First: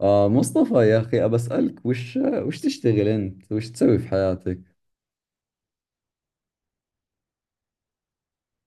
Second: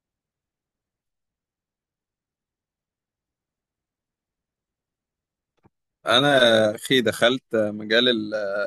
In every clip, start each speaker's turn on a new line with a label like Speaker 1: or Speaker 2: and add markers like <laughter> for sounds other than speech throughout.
Speaker 1: مصطفى يا أخي أبسألك وش تشتغل أنت؟ وش تسوي في حياتك؟
Speaker 2: انا اخي دخلت مجال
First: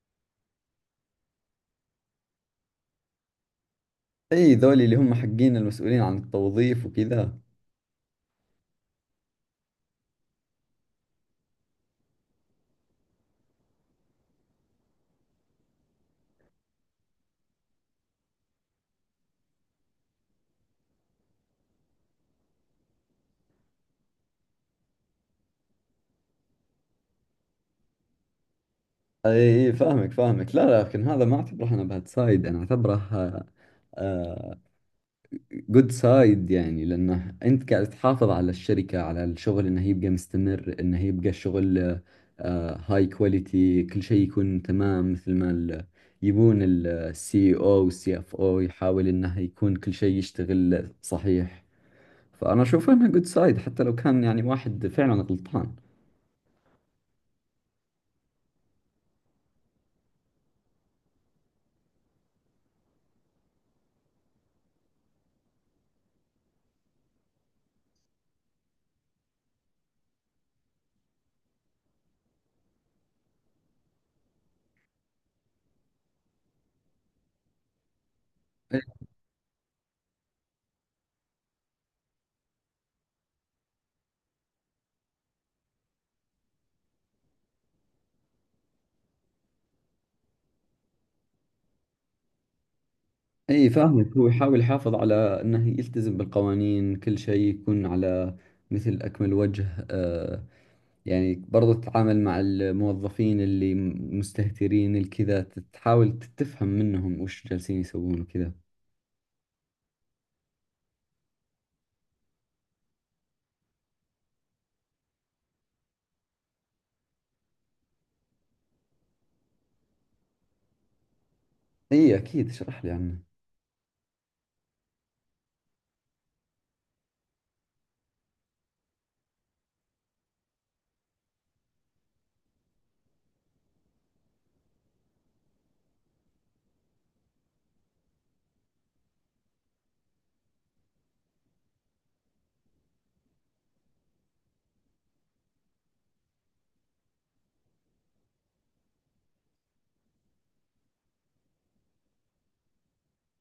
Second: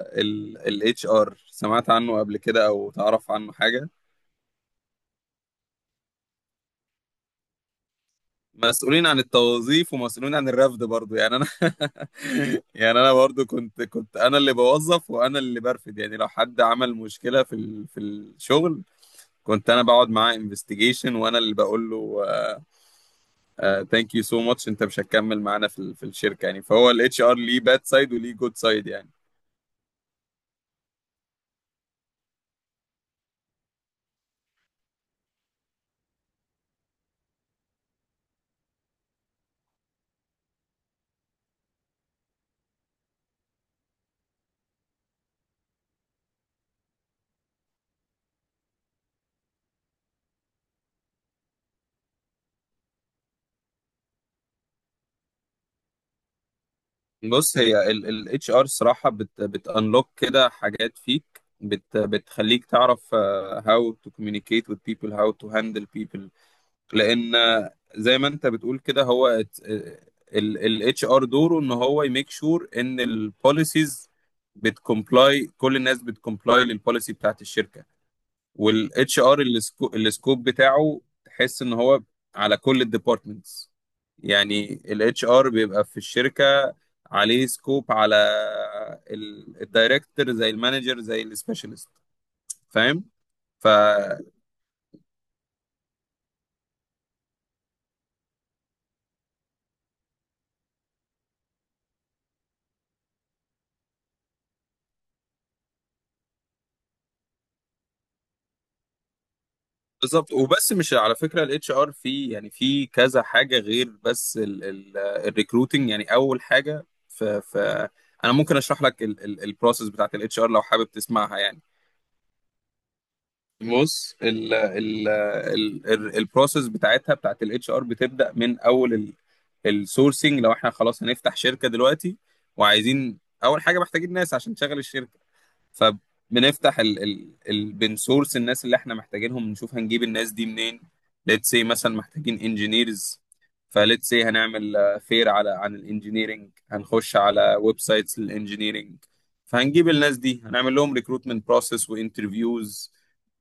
Speaker 2: ال اتش ار، سمعت عنه قبل كده او تعرف عنه حاجه؟
Speaker 1: أي ذولي اللي هم حقين المسؤولين عن التوظيف وكذا.
Speaker 2: مسؤولين عن التوظيف ومسؤولين عن الرفد برضو، يعني انا <laughs> يعني انا برضو كنت انا اللي بوظف وانا اللي برفد، يعني لو حد عمل مشكله في الشغل كنت انا بقعد معاه انفستيجيشن وانا اللي بقول له ثانك يو سو ماتش، انت مش هتكمل معانا في الشركه، يعني فهو الاتش ار ليه باد سايد وليه جود سايد يعني.
Speaker 1: أي أي، فاهمك لا لا، لكن هذا ما أعتبره أنا باد سايد، أنا أعتبره جود سايد. يعني لأنه أنت قاعد تحافظ على الشركة، على الشغل، إنه يبقى مستمر، إنه يبقى الشغل هاي كواليتي، كل شيء يكون تمام مثل ما يبون السي او والسي اف او، يحاول انه يكون كل شيء يشتغل صحيح. فأنا أشوف إنها جود سايد حتى لو كان يعني واحد فعلا غلطان.
Speaker 2: بص، هي الاتش ار الصراحه بتانلوك كده حاجات فيك، بتخليك تعرف how to communicate with people, how to handle people. لان زي ما انت بتقول كده، هو الاتش ار دوره ان هو يميك شور ان البوليسيز بتكمبلاي، كل الناس بتكمبلاي للبوليسي بتاعت الشركه.
Speaker 1: إيه،
Speaker 2: والاتش ار السكوب بتاعه تحس ان هو على كل الديبارتمنتس. يعني الاتش ار بيبقى في الشركه عليه سكوب على الدايركتور، زي المانجر، زي السبيشالست. فاهم؟
Speaker 1: أي فاهمك،
Speaker 2: فبالظبط.
Speaker 1: هو يحاول يحافظ على أنه يلتزم بالقوانين، كل شيء يكون على مثل أكمل وجه. يعني برضو تتعامل مع الموظفين اللي مستهترين الكذا، تحاول تتفهم منهم وش جالسين يسوون وكذا.
Speaker 2: وبس مش على فكره الاتش ار في، يعني في كذا حاجه غير بس الريكروتنج. يعني اول حاجه، ف انا ممكن اشرح لك البروسيس بتاعت الاتش ار لو حابب تسمعها يعني.
Speaker 1: اي اكيد اشرح لي عنه.
Speaker 2: بص، البروسيس بتاعتها، بتاعت الاتش ار، بتبدا من اول السورسنج. لو احنا خلاص هنفتح شركه دلوقتي وعايزين اول حاجه، محتاجين ناس عشان تشغل الشركه، فبنفتح ال ال ال بنسورس الناس اللي احنا محتاجينهم، نشوف هنجيب الناس دي منين. ليتس سي، مثلا محتاجين انجينيرز، فليتس سي هنعمل فير على عن الانجينيرنج، هنخش على ويب سايتس للانجينيرنج. فهنجيب الناس دي، هنعمل لهم ريكروتمنت بروسيس وانترفيوز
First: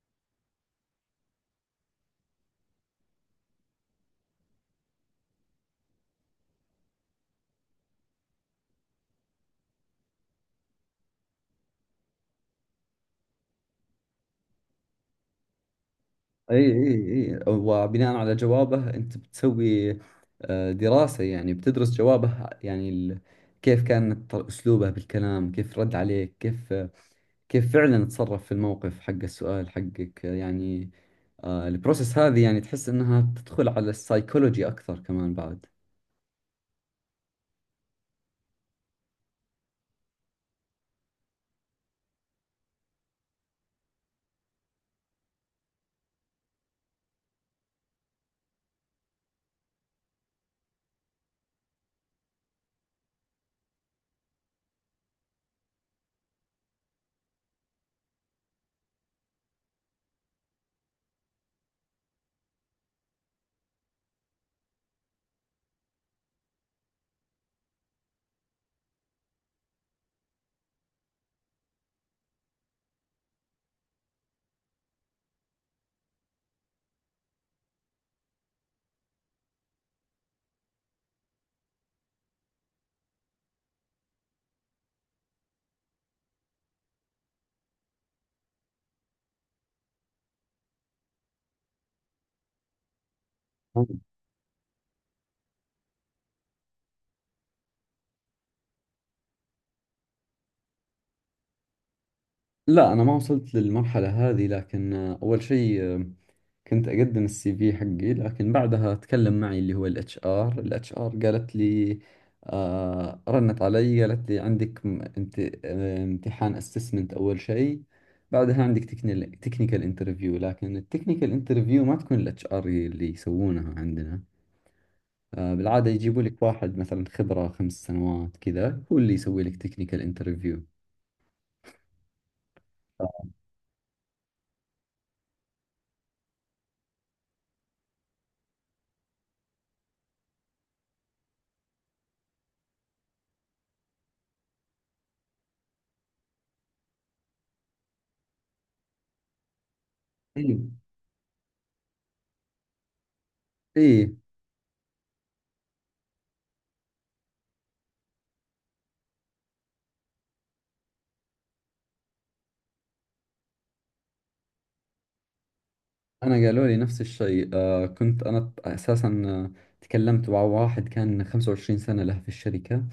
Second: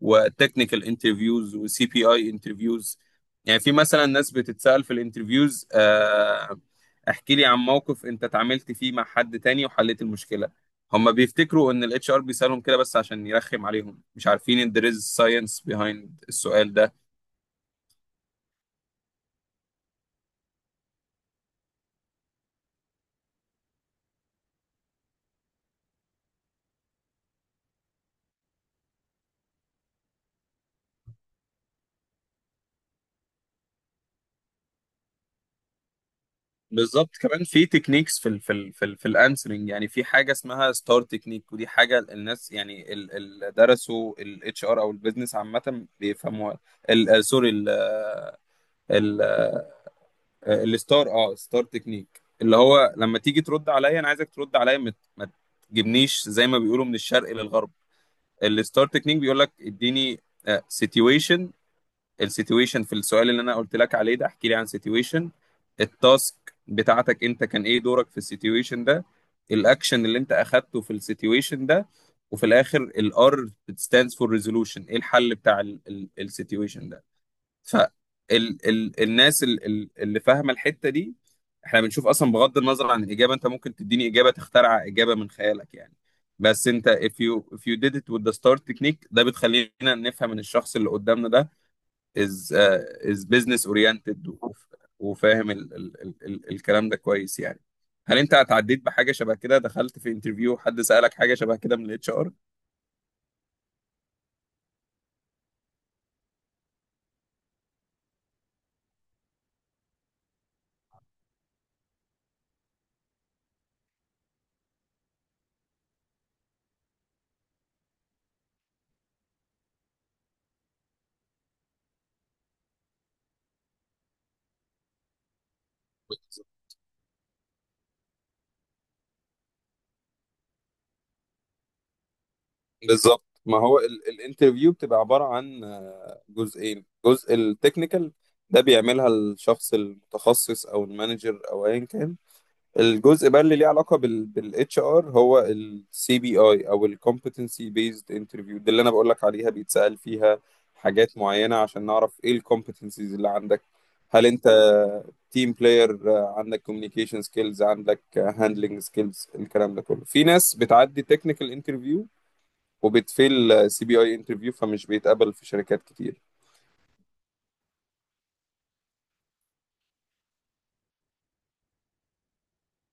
Speaker 2: وتكنيكال انترفيوز وسي بي اي انترفيوز. يعني في مثلا ناس بتتسأل في الانترفيوز احكي لي عن موقف انت اتعاملت فيه مع حد تاني وحليت المشكلة. هم بيفتكروا ان الاتش ار بيسالهم كده بس عشان يرخم عليهم، مش عارفين ان there is science behind
Speaker 1: اي
Speaker 2: السؤال
Speaker 1: اي.
Speaker 2: ده.
Speaker 1: اي، وبناء على جوابه انت بتسوي دراسة، يعني بتدرس جوابه، يعني كيف كان اسلوبه بالكلام، كيف رد عليك، كيف كيف فعلا تصرف في الموقف حق السؤال حقك يعني. البروسيس هذه يعني تحس انها تدخل على السايكولوجي اكثر كمان بعد.
Speaker 2: بالظبط، كمان في تكنيكس في الانسرنج. يعني في حاجه اسمها ستار تكنيك، ودي حاجه الناس، يعني اللي درسوا الاتش ار او البيزنس عامه، بيفهموها. سوري، ال- آه، الستار اه ستار تكنيك، اللي هو لما تيجي ترد عليا، انا عايزك ترد عليا، ما تجيبنيش زي ما بيقولوا من الشرق للغرب. الستار تكنيك بيقول لك اديني سيتويشن. السيتويشن في السؤال اللي انا قلت لك عليه ده، احكي لي عن سيتويشن. التاسك بتاعتك انت، كان ايه دورك في السيتويشن ده. الاكشن اللي انت اخدته في السيتويشن ده. وفي الاخر الار stands for resolution، ايه الحل بتاع السيتويشن ده. ف ال ال الناس ال ال اللي فاهمه الحته دي، احنا بنشوف اصلا بغض النظر عن الاجابه. انت ممكن تديني اجابه، تخترع اجابه من خيالك يعني، بس انت if you did it with the star technique، ده بتخلينا نفهم ان الشخص اللي قدامنا ده از از بزنس اورينتد وفاهم ال ال ال ال الكلام ده كويس يعني. هل انت اتعديت بحاجه شبه كده، دخلت في انترفيو حد سألك حاجه شبه كده من الاتش ار؟
Speaker 1: لا، أنا ما وصلت للمرحلة هذه، لكن أول شيء، كنت أقدم السي في حقي، لكن بعدها تكلم معي اللي هو الاتش ار، الاتش ار قالت لي، آه رنت علي قالت لي عندك امتحان اسسمنت أول شيء، بعدها عندك تكنيكال انترفيو. لكن التكنيكال انترفيو ما تكون الاتش ار اللي يسوونها عندنا، آه بالعادة يجيبوا لك واحد مثلا خبرة خمس سنوات كذا، هو اللي يسوي لك تكنيكال انترفيو.
Speaker 2: بالظبط. ما هو الانترفيو بتبقى عبارة عن جزئين: جزء التكنيكال، ده بيعملها الشخص المتخصص او المانجر او ايا كان. الجزء بقى اللي ليه علاقه بالاتش ار هو السي بي اي او الكومبتنسي بيزد انترفيو، دي اللي انا بقول لك عليها، بيتسأل فيها
Speaker 1: ايوه.
Speaker 2: حاجات معينه عشان نعرف ايه الكومبتنسيز اللي عندك.
Speaker 1: ايه، إيه.
Speaker 2: هل انت تيم بلاير، عندك كوميونيكيشن سكيلز، عندك هاندلنج سكيلز؟ الكلام ده كله. في ناس بتعدي تكنيكال انترفيو وبتفيل سي بي اي انترفيو، فمش بيتقبل في شركات كتير.
Speaker 1: انا قالوا لي نفس الشيء. آه كنت انا اساسا، تكلمت مع واحد كان 25 سنة له في الشركة،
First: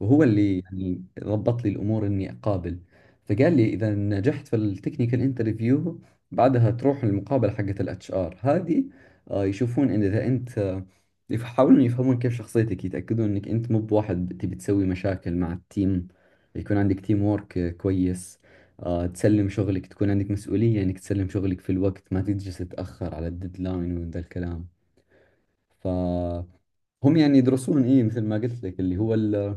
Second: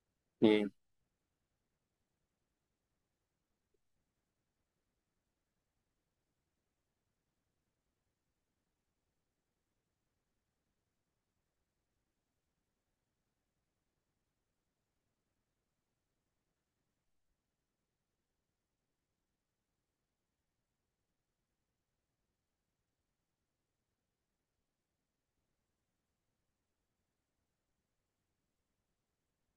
Speaker 1: وهو اللي
Speaker 2: مم.
Speaker 1: يعني ضبط لي الامور اني اقابل، فقال لي اذا نجحت في التكنيكال انترفيو بعدها تروح المقابلة حقت الاتش ار هذه. يشوفون ان اذا انت، يحاولون يفهمون كيف شخصيتك، يتاكدون انك انت مو بواحد تبي تسوي مشاكل مع التيم، يكون عندك تيم وورك كويس، آه تسلم شغلك، تكون عندك مسؤولية انك تسلم شغلك في الوقت، ما تجلس تتأخر على الديدلاين وذا الكلام. فهم يعني يدرسون ايه مثل ما قلت لك اللي هو ال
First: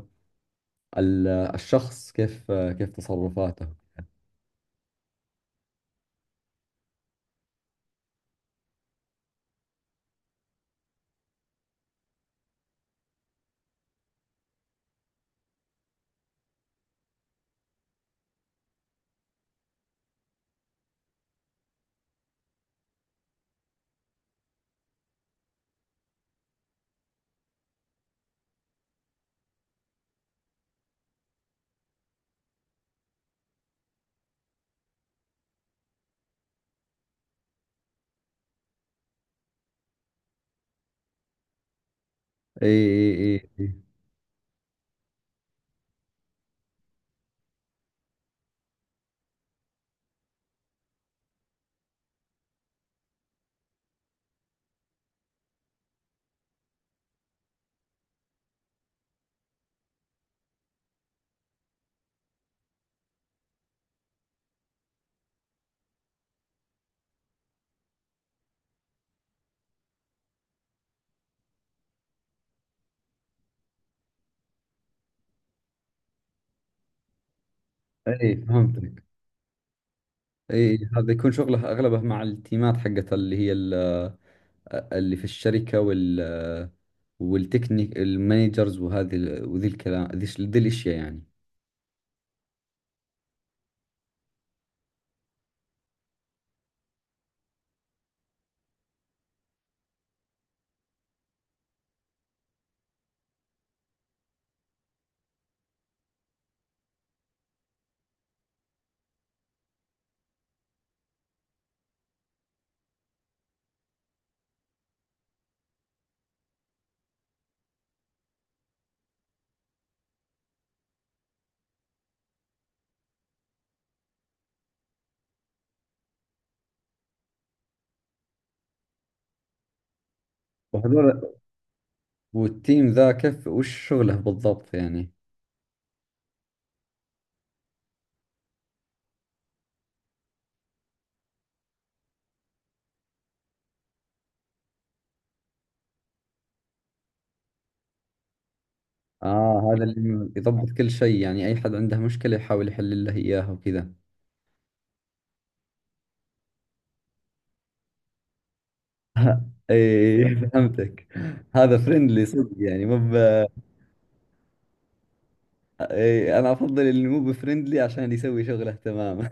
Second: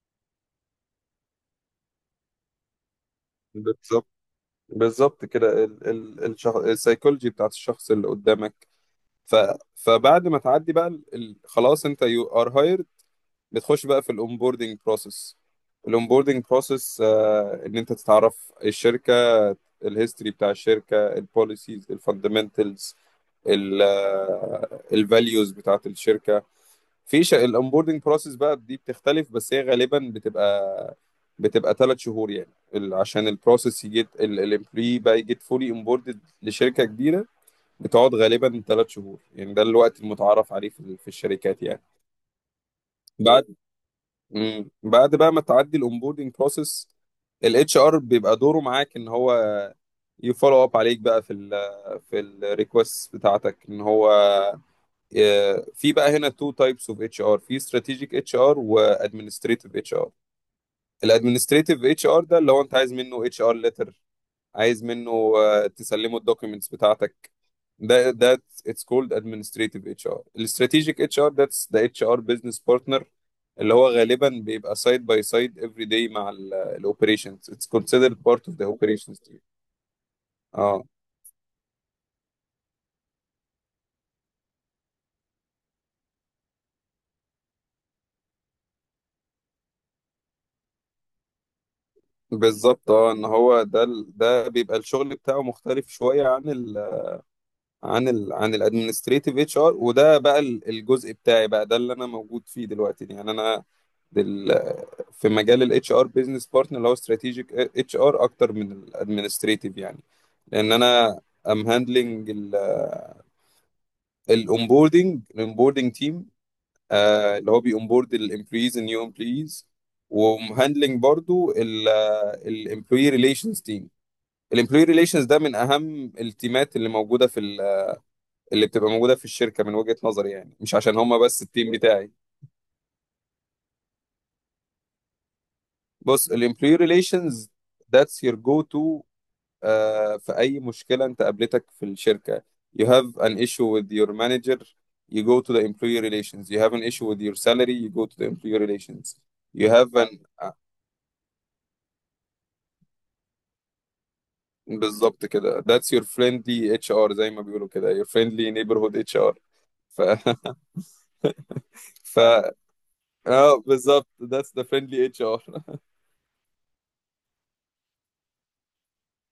Speaker 1: ال الشخص كيف كيف تصرفاته.
Speaker 2: بالظبط، بالظبط كده، السايكولوجي بتاعت الشخص اللي قدامك. ف... فبعد ما تعدي بقى خلاص انت يو ار هايرد، بتخش بقى في الاونبوردنج بروسيس. الاونبوردنج بروسيس ان انت تتعرف الشركه، الهيستوري بتاع الشركه، البوليسيز، الفاندمنتالز، الفاليوز بتاعت الشركه. في ش... الاونبوردنج بروسيس بقى دي بتختلف، بس هي غالبا بتبقى ثلاث شهور. يعني عشان البروسيس يجي الامبلوي بقى يجي فولي امبوردد لشركه كبيره، بتقعد غالبا ثلاث شهور. يعني ده الوقت المتعارف عليه في الشركات يعني.
Speaker 1: اي اي.
Speaker 2: بعد
Speaker 1: اي
Speaker 2: مم. بعد بقى ما تعدي الاونبوردنج بروسيس، الاتش ار بيبقى دوره معاك ان هو يفولو اب عليك بقى في ال في الريكوست بتاعتك، ان هو في بقى هنا تو تايبس اوف اتش ار: في استراتيجيك اتش ار وادمنستريتيف اتش ار. الادمنستريتيف اتش ار ده اللي هو انت عايز منه اتش ار ليتر، عايز منه تسلمه الدوكيومنتس بتاعتك. ده اتس كولد ادمنستريتيف اتش ار. الاستراتيجيك اتش ار، ذاتس ذا اتش ار بزنس بارتنر، اللي هو غالبا بيبقى سايد باي سايد افري داي مع الاوبريشنز، اتس
Speaker 1: اي،
Speaker 2: كونسيدرد
Speaker 1: إي،
Speaker 2: بارت اوف ذا
Speaker 1: فهمتك.
Speaker 2: اوبريشنز تيم.
Speaker 1: اي،
Speaker 2: اه
Speaker 1: هذا يكون شغله اغلبه مع التيمات حقت اللي هي اللي في الشركة وال والتكنيك المانجرز، وهذه وذي الكلام، ذي الاشياء يعني.
Speaker 2: بالظبط، اه ان هو ده ده بيبقى الشغل بتاعه مختلف شويه عن ال عن الادمنستريتيف اتش ار. وده بقى الجزء بتاعي بقى، ده اللي انا موجود فيه دلوقتي يعني. انا دل في مجال الاتش ار بزنس بارتنر، اللي هو استراتيجيك اتش ار اكتر من الادمنستريتيف يعني. لان انا ام هاندلنج الاونبوردنج تيم، اللي هو بيونبورد الامبلويز النيو امبلويز. ومهندلنج برضو الامبلوي ريليشنز تيم. الامبلوي ريليشنز ده من اهم التيمات اللي موجوده في، اللي بتبقى موجوده في الشركه من وجهه نظري، يعني مش عشان هما
Speaker 1: وهذول
Speaker 2: بس التيم بتاعي.
Speaker 1: والتيم ذا كيف وش شغله بالضبط يعني؟
Speaker 2: بص، الامبلوي ريليشنز ذاتس يور جو تو في اي مشكله انت قابلتك في الشركه. you have an issue with your manager, you go to the employee relations. you have an issue with your salary, you go to the employee relations. you
Speaker 1: اه، هذا
Speaker 2: have an
Speaker 1: اللي يضبط كل شيء يعني، اي حد عنده مشكلة يحاول يحل له اياها وكذا.
Speaker 2: بالظبط كده. that's your friendly HR، زي ما بيقولوا كده، your friendly neighborhood HR.
Speaker 1: <laughs>
Speaker 2: ف
Speaker 1: ايه
Speaker 2: <laughs>
Speaker 1: فهمتك. هذا
Speaker 2: ف
Speaker 1: فريندلي صدق يعني،
Speaker 2: اه بالظبط، that's the friendly HR.
Speaker 1: إيه انا افضل اللي مو بفريندلي عشان يسوي شغله تمام.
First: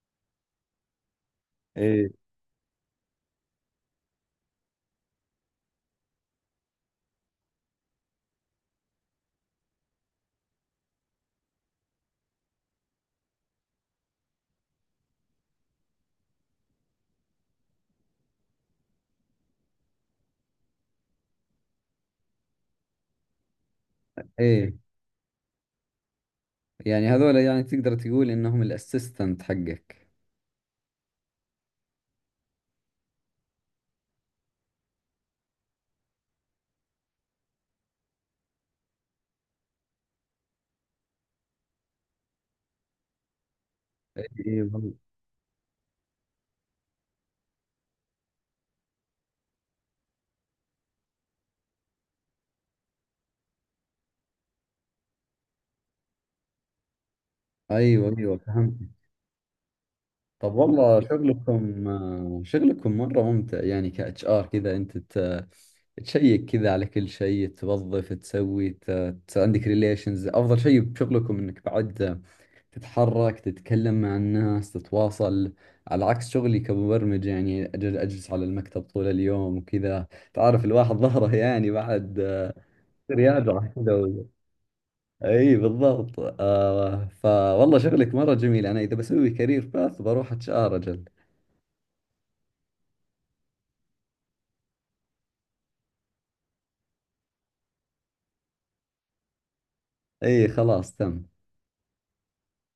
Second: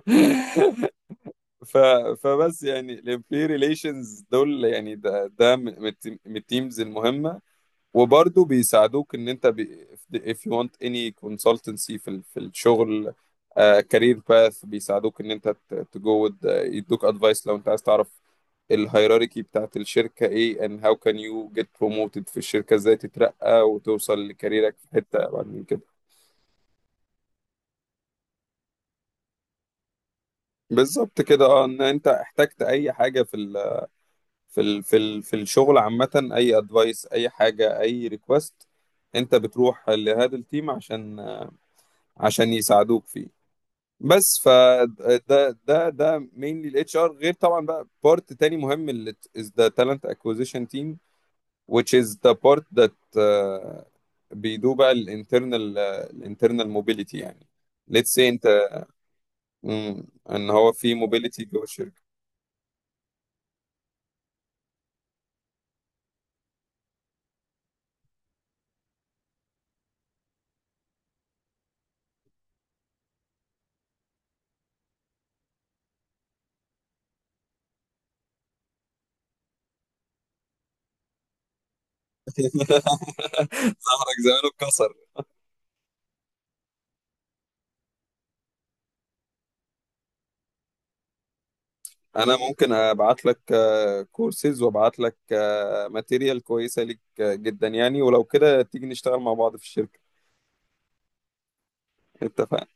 Speaker 2: <laughs> ف...
Speaker 1: <laughs> ايه.
Speaker 2: فبس يعني الامبلوي ريليشنز دول، يعني ده من من التيمز المهمه. وبرضه بيساعدوك ان انت بي... if you want any consultancy في الشغل، كارير باث، بيساعدوك ان انت تجو يدوك ادفايس. لو انت عايز تعرف الهيراركي بتاعت الشركه ايه، and how can you get promoted في الشركه، ازاي تترقى وتوصل
Speaker 1: ايه
Speaker 2: لكاريرك في حته بعد من كده.
Speaker 1: يعني هذول، يعني تقدر تقول انهم الاسيستنت حقك.
Speaker 2: بالظبط كده، اه ان انت احتجت اي حاجه في الشغل عامة، أي أدفايس، أي حاجة، أي ريكوست، أنت بتروح لهذا التيم عشان عشان يساعدوك فيه. بس
Speaker 1: ايوه
Speaker 2: فده ده ده ده mainly ال HR. غير طبعا بقى part تاني مهم، اللي is the talent acquisition team, which is the part that بيدو بقى ال internal، ال internal mobility يعني.
Speaker 1: ايوه.
Speaker 2: let's say
Speaker 1: ايوه
Speaker 2: أنت،
Speaker 1: فهمت.
Speaker 2: إن
Speaker 1: طب <laughs>
Speaker 2: هو في
Speaker 1: والله
Speaker 2: mobility جوه
Speaker 1: شغلكم،
Speaker 2: الشركة.
Speaker 1: شغلكم مرة ممتع يعني، كاتش ار كذا انت تشيك كذا على كل شيء، توظف، تسوي عندك ريليشنز. افضل شيء بشغلكم انك بعد تتحرك، تتكلم مع الناس، تتواصل، على عكس شغلي كمبرمج يعني اجلس على المكتب طول اليوم وكذا. تعرف الواحد ظهره يعني بعد
Speaker 2: <laughs>
Speaker 1: رياضة كذا
Speaker 2: ظهرك زمانه اتكسر.
Speaker 1: اي بالضبط. آه فوالله شغلك مرة جميل، انا اذا بسوي كارير باث بروح اتش ار اجل.
Speaker 2: انا ممكن ابعت لك كورسز وابعت لك ماتيريال كويسه ليك جدا يعني، ولو كده تيجي نشتغل مع بعض في الشركه.
Speaker 1: اي خلاص تم.
Speaker 2: اتفقنا.